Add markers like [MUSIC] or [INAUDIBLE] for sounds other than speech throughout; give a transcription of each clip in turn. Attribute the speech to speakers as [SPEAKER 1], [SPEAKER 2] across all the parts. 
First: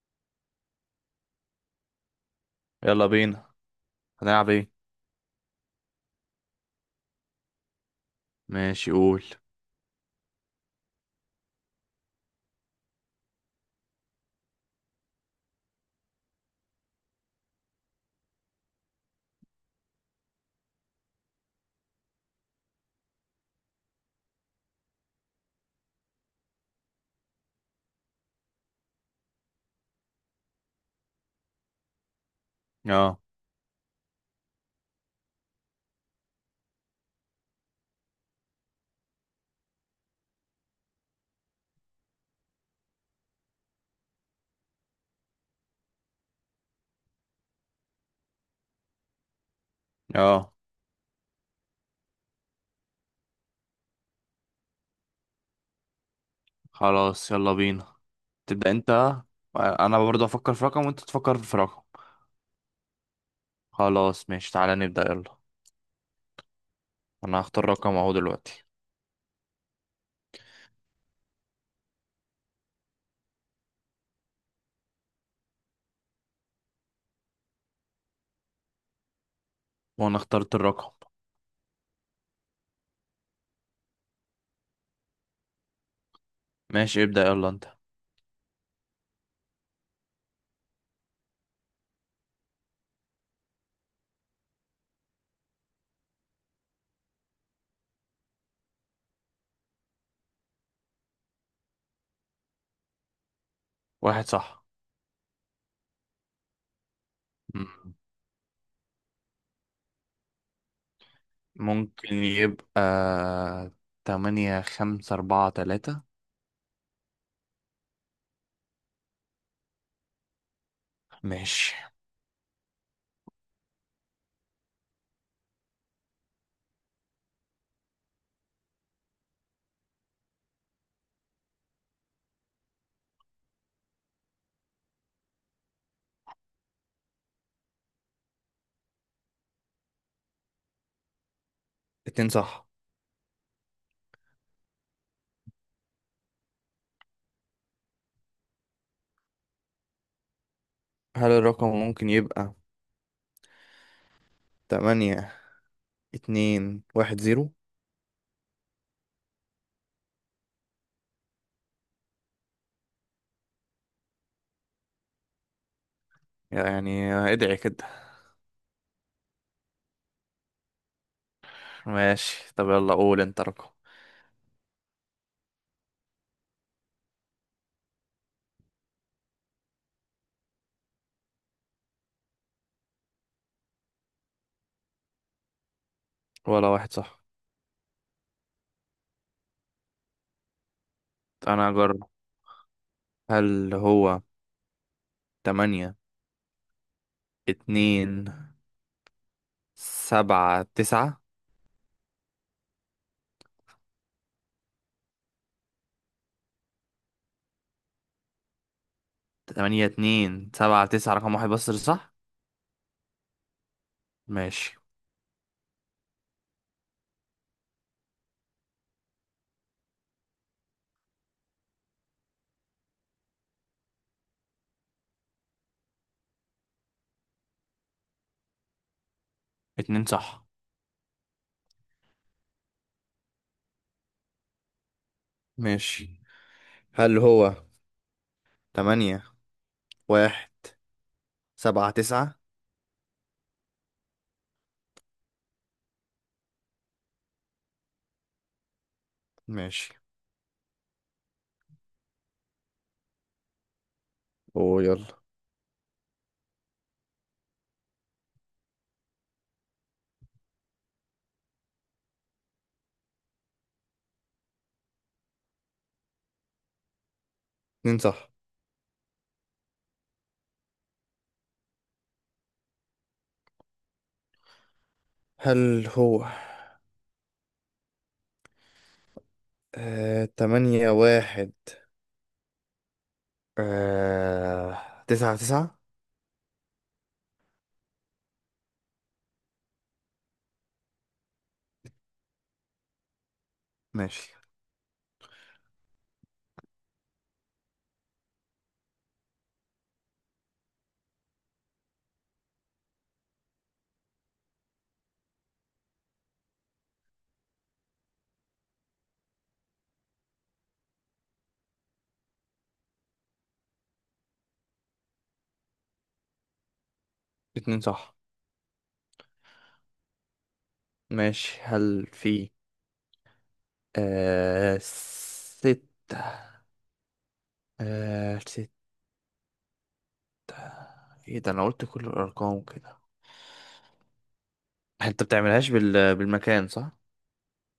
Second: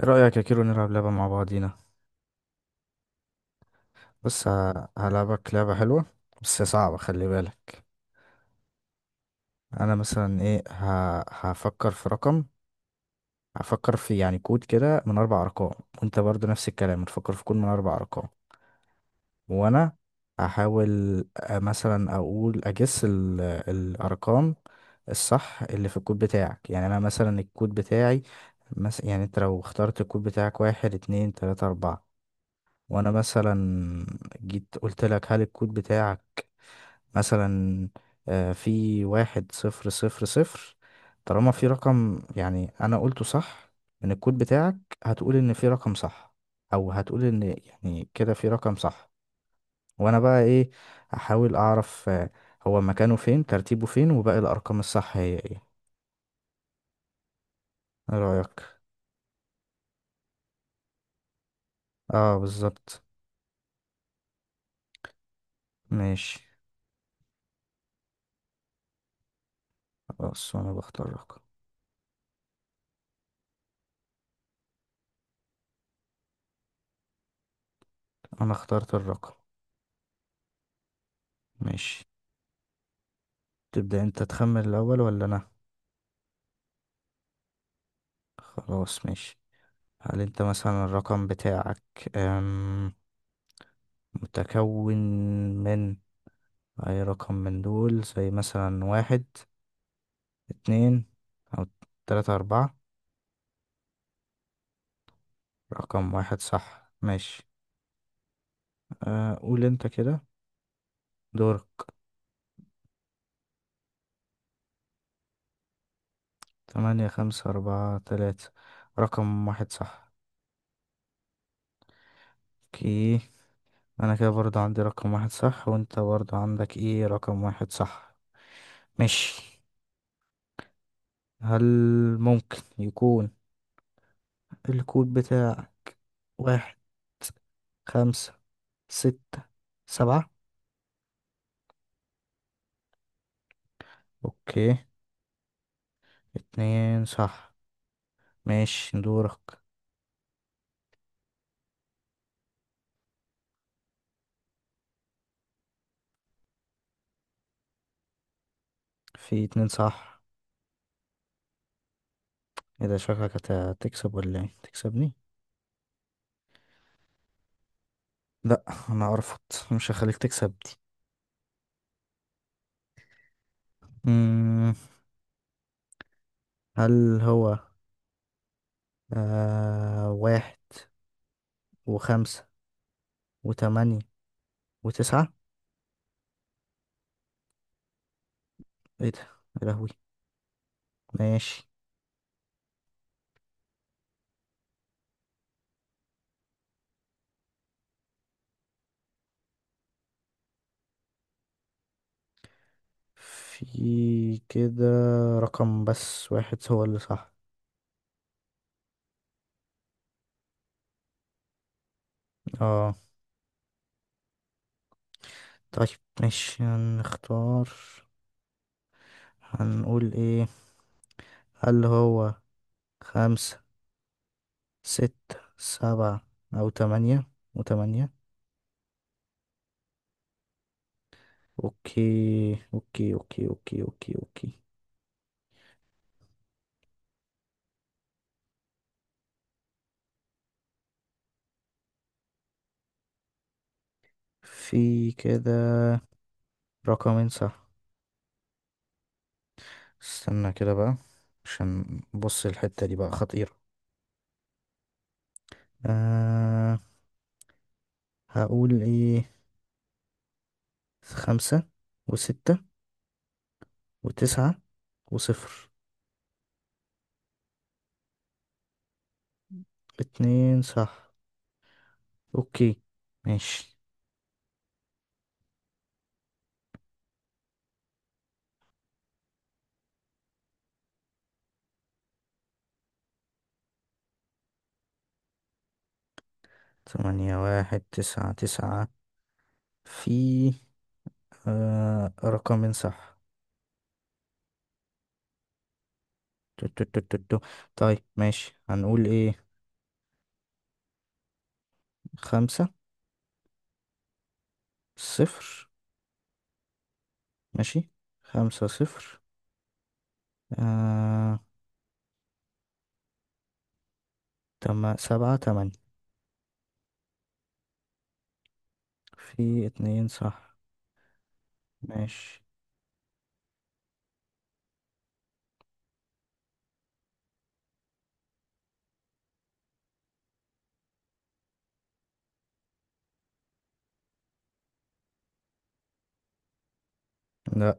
[SPEAKER 1] ايه رأيك يا كيرو، نلعب لعبة مع بعضينا؟
[SPEAKER 2] يلا بينا.
[SPEAKER 1] بص،
[SPEAKER 2] هنلعب ايه؟
[SPEAKER 1] هلعبك لعبة حلوة. بس صعبة، خلي بالك.
[SPEAKER 2] ماشي، قول.
[SPEAKER 1] انا مثلا ايه، هفكر في رقم. هفكر في يعني كود كده من اربع ارقام. وانت برضو نفس الكلام هتفكر في كود من اربع ارقام. وانا هحاول مثلا اقول اجس الارقام الصح اللي في الكود بتاعك، يعني انا مثلا الكود بتاعي، مثلا يعني انت لو اخترت الكود بتاعك واحد اتنين تلاتة اربعة، وانا
[SPEAKER 2] اه،
[SPEAKER 1] مثلا جيت قلت لك: هل الكود بتاعك مثلا في واحد صفر صفر صفر؟ طالما في رقم يعني انا قلته صح من الكود بتاعك، هتقول ان في رقم صح، او هتقول ان يعني كده في رقم صح. وانا بقى
[SPEAKER 2] اه،
[SPEAKER 1] ايه، احاول اعرف هو مكانه فين، ترتيبه فين، وباقي الارقام الصح هي ايه.
[SPEAKER 2] خلاص يلا بينا،
[SPEAKER 1] ايه رايك؟
[SPEAKER 2] تبدأ انت. انا برضه افكر في رقم وانت تفكر في رقم.
[SPEAKER 1] اه، بالظبط.
[SPEAKER 2] خلاص ماشي، تعالى نبدأ يلا.
[SPEAKER 1] ماشي.
[SPEAKER 2] انا هختار رقم اهو دلوقتي.
[SPEAKER 1] خلاص، انا بختار رقم. انا اخترت الرقم.
[SPEAKER 2] وانا اخترت الرقم.
[SPEAKER 1] ماشي. تبدأ انت تخمن الأول ولا أنا؟
[SPEAKER 2] ماشي، ابدأ يلا انت.
[SPEAKER 1] خلاص، ماشي. هل انت مثلا الرقم بتاعك أم، متكون من أي رقم من دول زي مثلا واحد اتنين أو تلاتة أربعة؟
[SPEAKER 2] واحد صح.
[SPEAKER 1] رقم واحد صح. ماشي.
[SPEAKER 2] مم.
[SPEAKER 1] أه، قول انت كده. دورك.
[SPEAKER 2] ممكن يبقى تمانية خمسة أربعة تلاتة.
[SPEAKER 1] تمانية خمسة أربعة تلاتة، رقم واحد صح.
[SPEAKER 2] ماشي،
[SPEAKER 1] اوكي. أنا كده برضه عندي رقم واحد صح، وانت برضه عندك ايه، رقم واحد صح. ماشي. هل ممكن يكون الكود بتاعك واحد خمسة ستة سبعة؟
[SPEAKER 2] اتنين صح.
[SPEAKER 1] اوكي، اتنين صح. ماشي، دورك.
[SPEAKER 2] هل الرقم ممكن يبقى تمانية اتنين واحد زيرو؟
[SPEAKER 1] في اتنين صح. ايه ده، شكلك هتكسب ولا ايه، تكسبني؟
[SPEAKER 2] يعني ادعي كده.
[SPEAKER 1] لا، انا ارفض، مش هخليك تكسب دي.
[SPEAKER 2] ماشي، طب يلا قول انت رقم.
[SPEAKER 1] مم، هل هو واحد وخمسة وتمانية وتسعة؟
[SPEAKER 2] ولا واحد صح.
[SPEAKER 1] ايه ده، يا لهوي. ماشي.
[SPEAKER 2] انا اجرب. هل هو تمانية اتنين سبعة تسعة؟
[SPEAKER 1] في كده رقم بس واحد هو اللي صح.
[SPEAKER 2] تمانية اتنين سبعة تسعة، رقم واحد بس اللي صح.
[SPEAKER 1] اه.
[SPEAKER 2] ماشي.
[SPEAKER 1] طيب، ماشي. هنختار، هنقول ايه؟ هل هو خمسة ستة سبعة، أو تمانية وتمانية؟
[SPEAKER 2] اتنين صح.
[SPEAKER 1] أوكي، أوكي، أوكي، أوكي، أوكي، أوكي.
[SPEAKER 2] ماشي، هل هو تمانية واحد سبعة تسعة؟
[SPEAKER 1] في كده رقمين صح.
[SPEAKER 2] ماشي.
[SPEAKER 1] استنى كده بقى، عشان بص، الحتة دي بقى خطيرة.
[SPEAKER 2] اوه، يلا.
[SPEAKER 1] أه، هقول ايه، خمسة وستة وتسعة وصفر.
[SPEAKER 2] اتنين صح.
[SPEAKER 1] اتنين صح. اوكي، ماشي.
[SPEAKER 2] هل هو تمانية واحد تسعة تسعة؟
[SPEAKER 1] تمانية واحد تسعة تسعة، في رقمين صح.
[SPEAKER 2] ماشي.
[SPEAKER 1] تو- تو- تو- تو- تو. طيب، ماشي. هنقول ايه، خمسة صفر. ماشي، خمسة صفر، آه سبعة تمانية.
[SPEAKER 2] اتنين صح.
[SPEAKER 1] في اتنين صح.
[SPEAKER 2] ماشي، هل
[SPEAKER 1] ماشي.
[SPEAKER 2] في ستة، ستة؟ ايه ده، انا قلت كل الارقام كده. انت بتعملهاش بالمكان صح؟
[SPEAKER 1] لا،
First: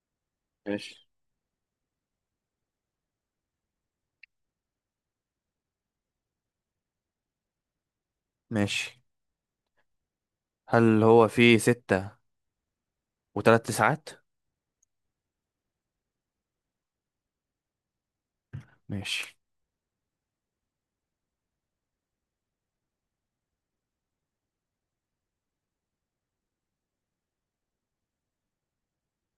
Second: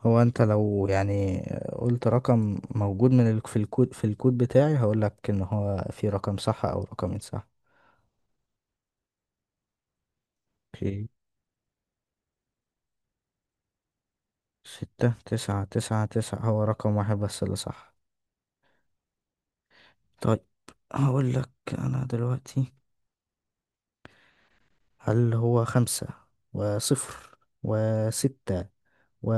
[SPEAKER 1] هو انت لو
[SPEAKER 2] ماشي.
[SPEAKER 1] يعني قلت رقم موجود في الكود بتاعي، هقولك ان هو في رقم صح او رقمين صح.
[SPEAKER 2] ماشي، هل
[SPEAKER 1] اوكي.
[SPEAKER 2] هو فيه ستة وتلات تسعات؟
[SPEAKER 1] ستة تسعة تسعة تسعة هو رقم واحد بس اللي صح.
[SPEAKER 2] ماشي.
[SPEAKER 1] طيب، هقول لك، أنا دلوقتي هل هو خمسة وصفر وستة و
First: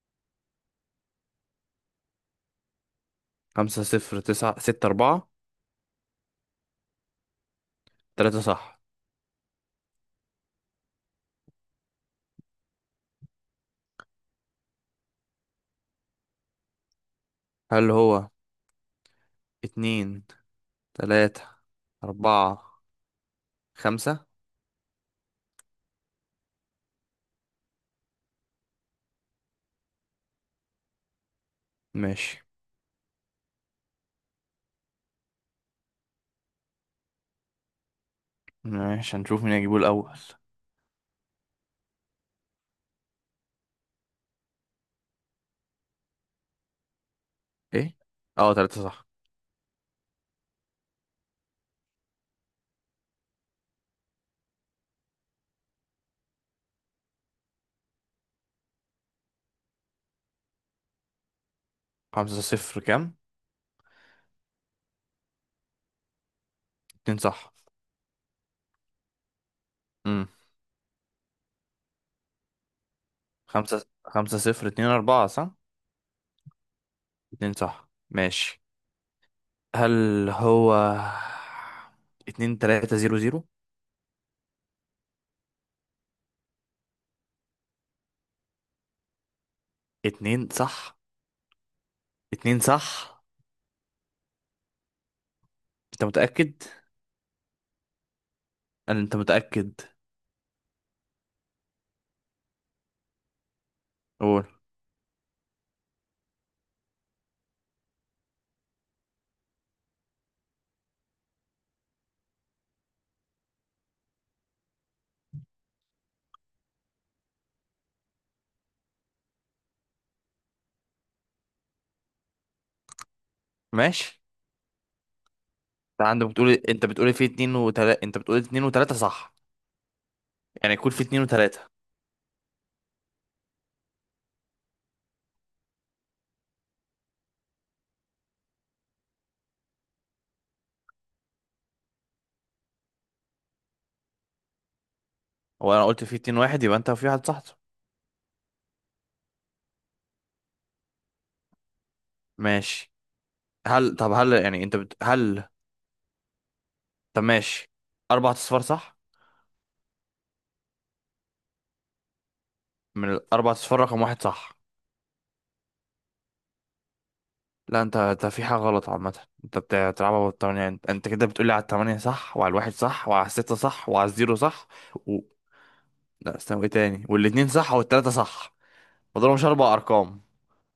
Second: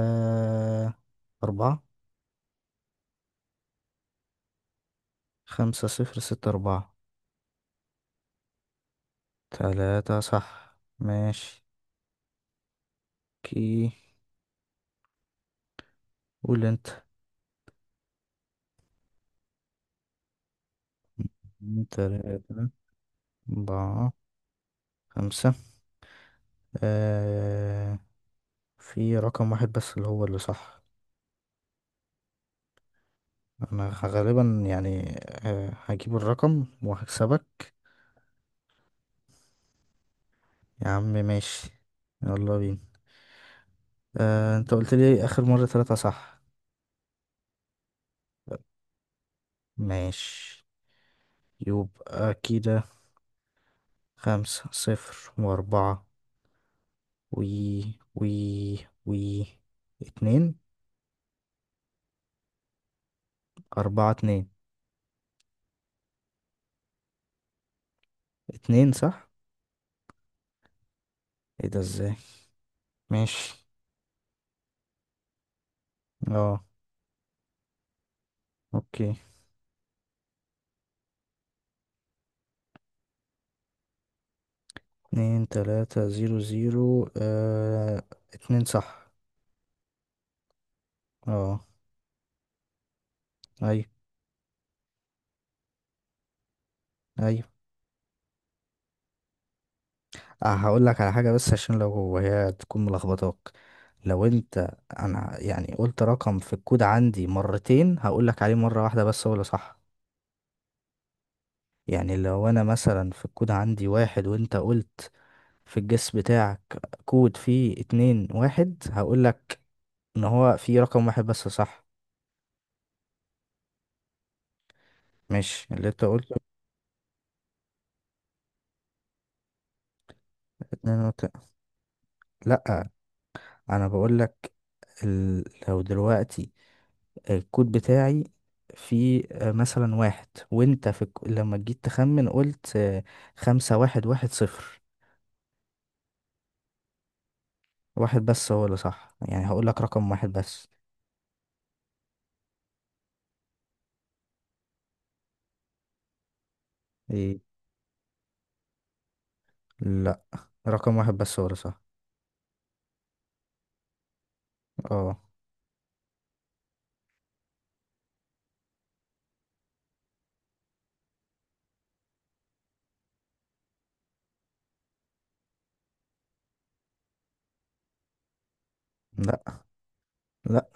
[SPEAKER 1] أربعة؟
[SPEAKER 2] خمسة صفر تسعة ستة أربعة.
[SPEAKER 1] خمسة صفر ستة أربعة،
[SPEAKER 2] تلاتة صح.
[SPEAKER 1] تلاتة صح. ماشي. كي قول أنت.
[SPEAKER 2] هل هو اتنين تلاتة
[SPEAKER 1] تلاتة
[SPEAKER 2] أربعة
[SPEAKER 1] أربعة
[SPEAKER 2] خمسة؟
[SPEAKER 1] خمسة، آه في رقم واحد بس اللي هو اللي صح.
[SPEAKER 2] ماشي.
[SPEAKER 1] أنا غالبا يعني، هجيب الرقم وهكسبك.
[SPEAKER 2] ماشي، هنشوف مين هيجيبه الأول.
[SPEAKER 1] يا عم ماشي، يلا بينا. آه، انت قلت لي اخر مرة ثلاثة صح.
[SPEAKER 2] ايه. اه، تلاتة صح.
[SPEAKER 1] ماشي، يبقى كده، خمسة صفر واربعة، وي وي وي اتنين.
[SPEAKER 2] خمسة صفر كام؟
[SPEAKER 1] اربعة اتنين.
[SPEAKER 2] اتنين صح.
[SPEAKER 1] اتنين صح.
[SPEAKER 2] امم
[SPEAKER 1] ايه ده، ازاي؟ ماشي.
[SPEAKER 2] خمسة صفر اتنين أربعة صح.
[SPEAKER 1] اه.
[SPEAKER 2] اتنين صح. ماشي،
[SPEAKER 1] اوكي.
[SPEAKER 2] هل هو اتنين تلاتة زيرو زيرو؟
[SPEAKER 1] اتنين تلاتة زيرو زيرو، اه، اتنين صح.
[SPEAKER 2] اتنين صح.
[SPEAKER 1] اه،
[SPEAKER 2] اتنين صح.
[SPEAKER 1] اي،
[SPEAKER 2] انت متأكد؟
[SPEAKER 1] اي.
[SPEAKER 2] قال انت متأكد.
[SPEAKER 1] أه، هقول لك على حاجة، بس عشان لو هي تكون ملخبطاك، لو
[SPEAKER 2] قول.
[SPEAKER 1] انت. انا يعني قلت رقم في الكود عندي مرتين، هقول لك عليه مرة واحدة بس هو اللي صح. يعني لو انا مثلا في الكود عندي واحد، وانت قلت في الجس بتاعك كود فيه اتنين واحد، هقول لك ان هو فيه رقم واحد بس صح.
[SPEAKER 2] ماشي،
[SPEAKER 1] مش اللي انت
[SPEAKER 2] انت عندك
[SPEAKER 1] قلت.
[SPEAKER 2] بتقول، انت بتقول في اتنين وتلاتة، انت بتقول اتنين وتلاتة صح. يعني يكون
[SPEAKER 1] اتنين
[SPEAKER 2] في
[SPEAKER 1] وت...
[SPEAKER 2] اتنين وتلاتة.
[SPEAKER 1] لا، انا بقول لك ال... لو دلوقتي الكود بتاعي في مثلا واحد، وانت لما جيت تخمن قلت خمسة واحد واحد صفر.
[SPEAKER 2] وانا قلت في اتنين واحد، يبقى انت في واحد صح.
[SPEAKER 1] واحد بس هو اللي صح، يعني هقول لك رقم واحد بس.
[SPEAKER 2] ماشي. هل طب هل يعني انت بت... هل طب
[SPEAKER 1] ايه؟
[SPEAKER 2] ماشي. اربع اصفار صح؟
[SPEAKER 1] لا، رقم واحد بس هو اللي صح.
[SPEAKER 2] من الاربع اصفار رقم واحد صح.
[SPEAKER 1] اه.
[SPEAKER 2] لا، انت في حاجة غلط. عامة انت بتلعبها بالتمانية. انت كده بتقولي على التمانية صح، وعلى الواحد صح، وعلى الستة صح، وعلى الزيرو صح، و... لا استنى، ايه تاني، والاتنين صح والتلاتة صح. مضربهمش
[SPEAKER 1] لا،
[SPEAKER 2] أربع أرقام.
[SPEAKER 1] لا،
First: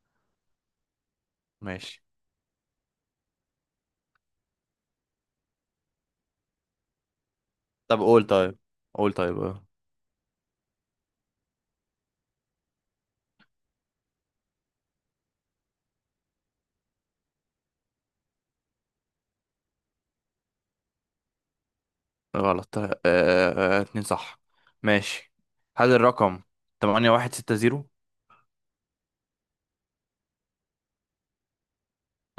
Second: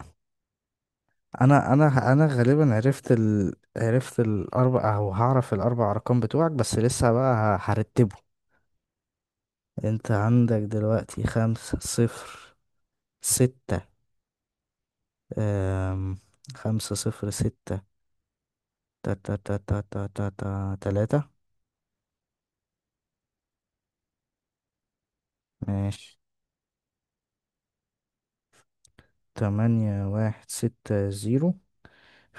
[SPEAKER 1] انا
[SPEAKER 2] ماشي.
[SPEAKER 1] انا انا غالبا عرفت عرفت الاربع، او هعرف الاربع ارقام بتوعك، بس لسه بقى
[SPEAKER 2] طب
[SPEAKER 1] هرتبه.
[SPEAKER 2] قول طيب. قول طيب اه.
[SPEAKER 1] انت عندك دلوقتي خمسة صفر ستة، أم... خمسة صفر ستة تا تا تا تا تا تا تا تلاتة.
[SPEAKER 2] غلط. طيب. اتنين صح. ماشي. هل
[SPEAKER 1] ماشي.
[SPEAKER 2] الرقم تمانية واحد ستة زيرو؟
[SPEAKER 1] تمانية واحد ستة زيرو،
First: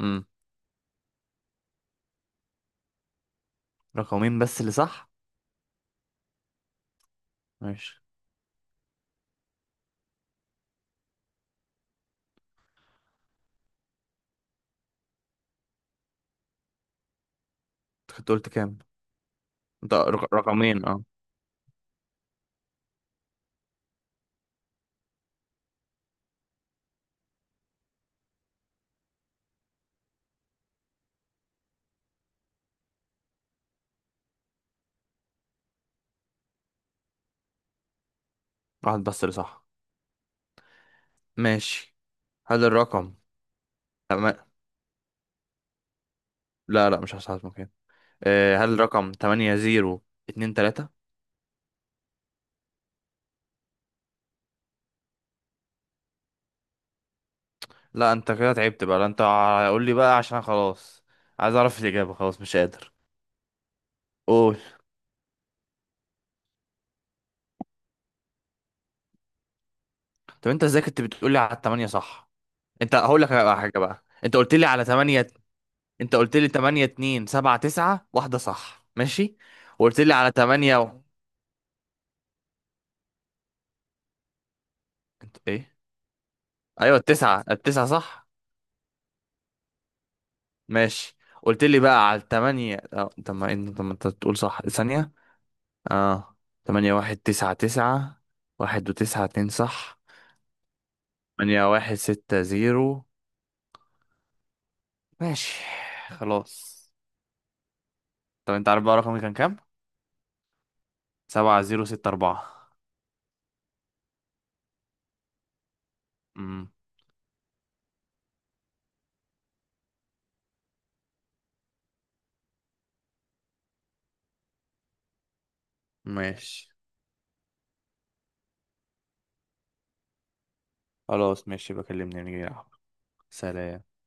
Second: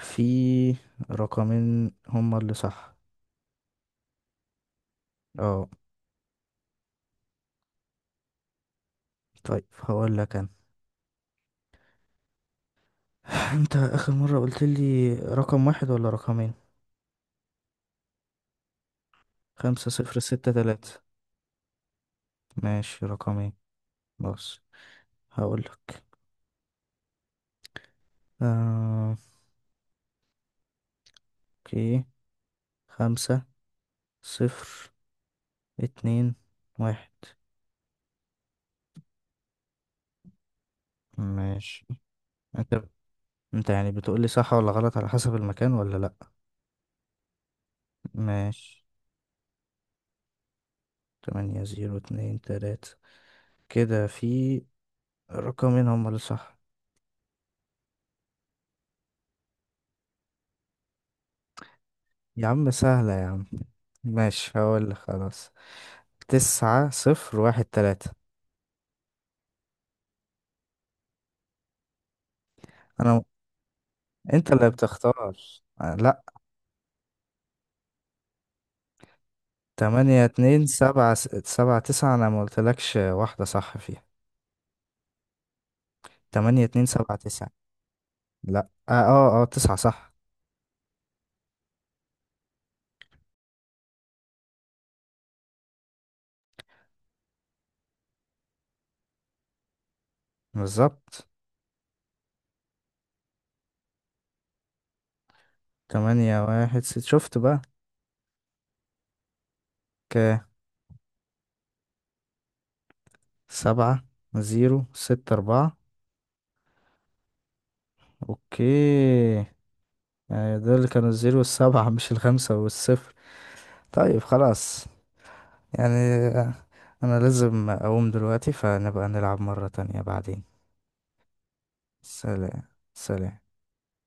[SPEAKER 2] امم
[SPEAKER 1] رقمين هما اللي صح.
[SPEAKER 2] رقمين بس اللي صح.
[SPEAKER 1] اه،
[SPEAKER 2] ماشي.
[SPEAKER 1] طيب، هقول لك انا. [LAUGHS] [SIGHS] انت اخر مرة قلت لي رقم واحد ولا رقمين؟
[SPEAKER 2] انت كنت قلت كام؟
[SPEAKER 1] خمسة
[SPEAKER 2] انت
[SPEAKER 1] صفر ستة
[SPEAKER 2] رقمين،
[SPEAKER 1] تلاتة.
[SPEAKER 2] اه.
[SPEAKER 1] ماشي، رقمين. بص، هقول لك آه. اوكي. خمسة صفر اتنين واحد.
[SPEAKER 2] واحد بس اللي صح.
[SPEAKER 1] ماشي.
[SPEAKER 2] ماشي. هل
[SPEAKER 1] انت
[SPEAKER 2] الرقم
[SPEAKER 1] انت يعني بتقول لي
[SPEAKER 2] تم-
[SPEAKER 1] صح ولا غلط على حسب المكان، ولا لا؟
[SPEAKER 2] لا، لا، مش هساعدك. هل
[SPEAKER 1] ماشي.
[SPEAKER 2] رقم تمانية زيرو اتنين تلاتة؟
[SPEAKER 1] تمانية زيرو اتنين تلاتة، كده في رقمين هما اللي صح.
[SPEAKER 2] لا، انت كده تعبت بقى. لا انت، قول لي بقى عشان خلاص. عايز اعرف الاجابه، خلاص
[SPEAKER 1] يا
[SPEAKER 2] مش
[SPEAKER 1] عم،
[SPEAKER 2] قادر.
[SPEAKER 1] سهلة يا عم. ماشي،
[SPEAKER 2] قول.
[SPEAKER 1] هقول لك خلاص. تسعة صفر واحد تلاتة.
[SPEAKER 2] طب انت ازاي كنت بتقول لي على التمانية صح؟ انت،
[SPEAKER 1] أنا
[SPEAKER 2] هقول لك على حاجه بقى، انت
[SPEAKER 1] أنت
[SPEAKER 2] قلت لي
[SPEAKER 1] اللي
[SPEAKER 2] على تمانية.
[SPEAKER 1] بتختار.
[SPEAKER 2] انت
[SPEAKER 1] لأ.
[SPEAKER 2] قلت لي تمانية اتنين سبعة تسعة واحده صح، ماشي. وقلت لي
[SPEAKER 1] تمانية
[SPEAKER 2] على
[SPEAKER 1] اتنين
[SPEAKER 2] تمانية و...
[SPEAKER 1] سبعة سبعة تسعة، أنا ما قلتلكش واحدة صح فيها.
[SPEAKER 2] انت ايه؟
[SPEAKER 1] تمانية اتنين
[SPEAKER 2] ايوه
[SPEAKER 1] سبعة
[SPEAKER 2] التسعة
[SPEAKER 1] تسعة.
[SPEAKER 2] التسعة صح.
[SPEAKER 1] لأ، تسعة صح.
[SPEAKER 2] ماشي. قلت لي بقى على التمانية اه، طب ما انت تقول صح ثانيه. اه. تمانية واحد تسعة تسعة. واحد وتسعة، اتنين صح.
[SPEAKER 1] بالظبط.
[SPEAKER 2] تمانية واحد ستة زيرو. ماشي.
[SPEAKER 1] تمانية
[SPEAKER 2] خلاص.
[SPEAKER 1] واحد شفت بقى.
[SPEAKER 2] طب انت عارف بقى رقمي كان كام؟
[SPEAKER 1] ك
[SPEAKER 2] سبعة زيرو ستة أربعة.
[SPEAKER 1] سبعة زيرو ستة أربعة.
[SPEAKER 2] امم
[SPEAKER 1] أوكي، يعني دول اللي كانوا الزيرو والسبعة، مش الخمسة والصفر. طيب، خلاص، يعني
[SPEAKER 2] ماشي.
[SPEAKER 1] أنا لازم أقوم دلوقتي، فنبقى نلعب مرة تانية بعدين.
[SPEAKER 2] خلاص ماشي، بكلمني نيجي
[SPEAKER 1] سلام،
[SPEAKER 2] نلعب.
[SPEAKER 1] سلام.
[SPEAKER 2] سلام.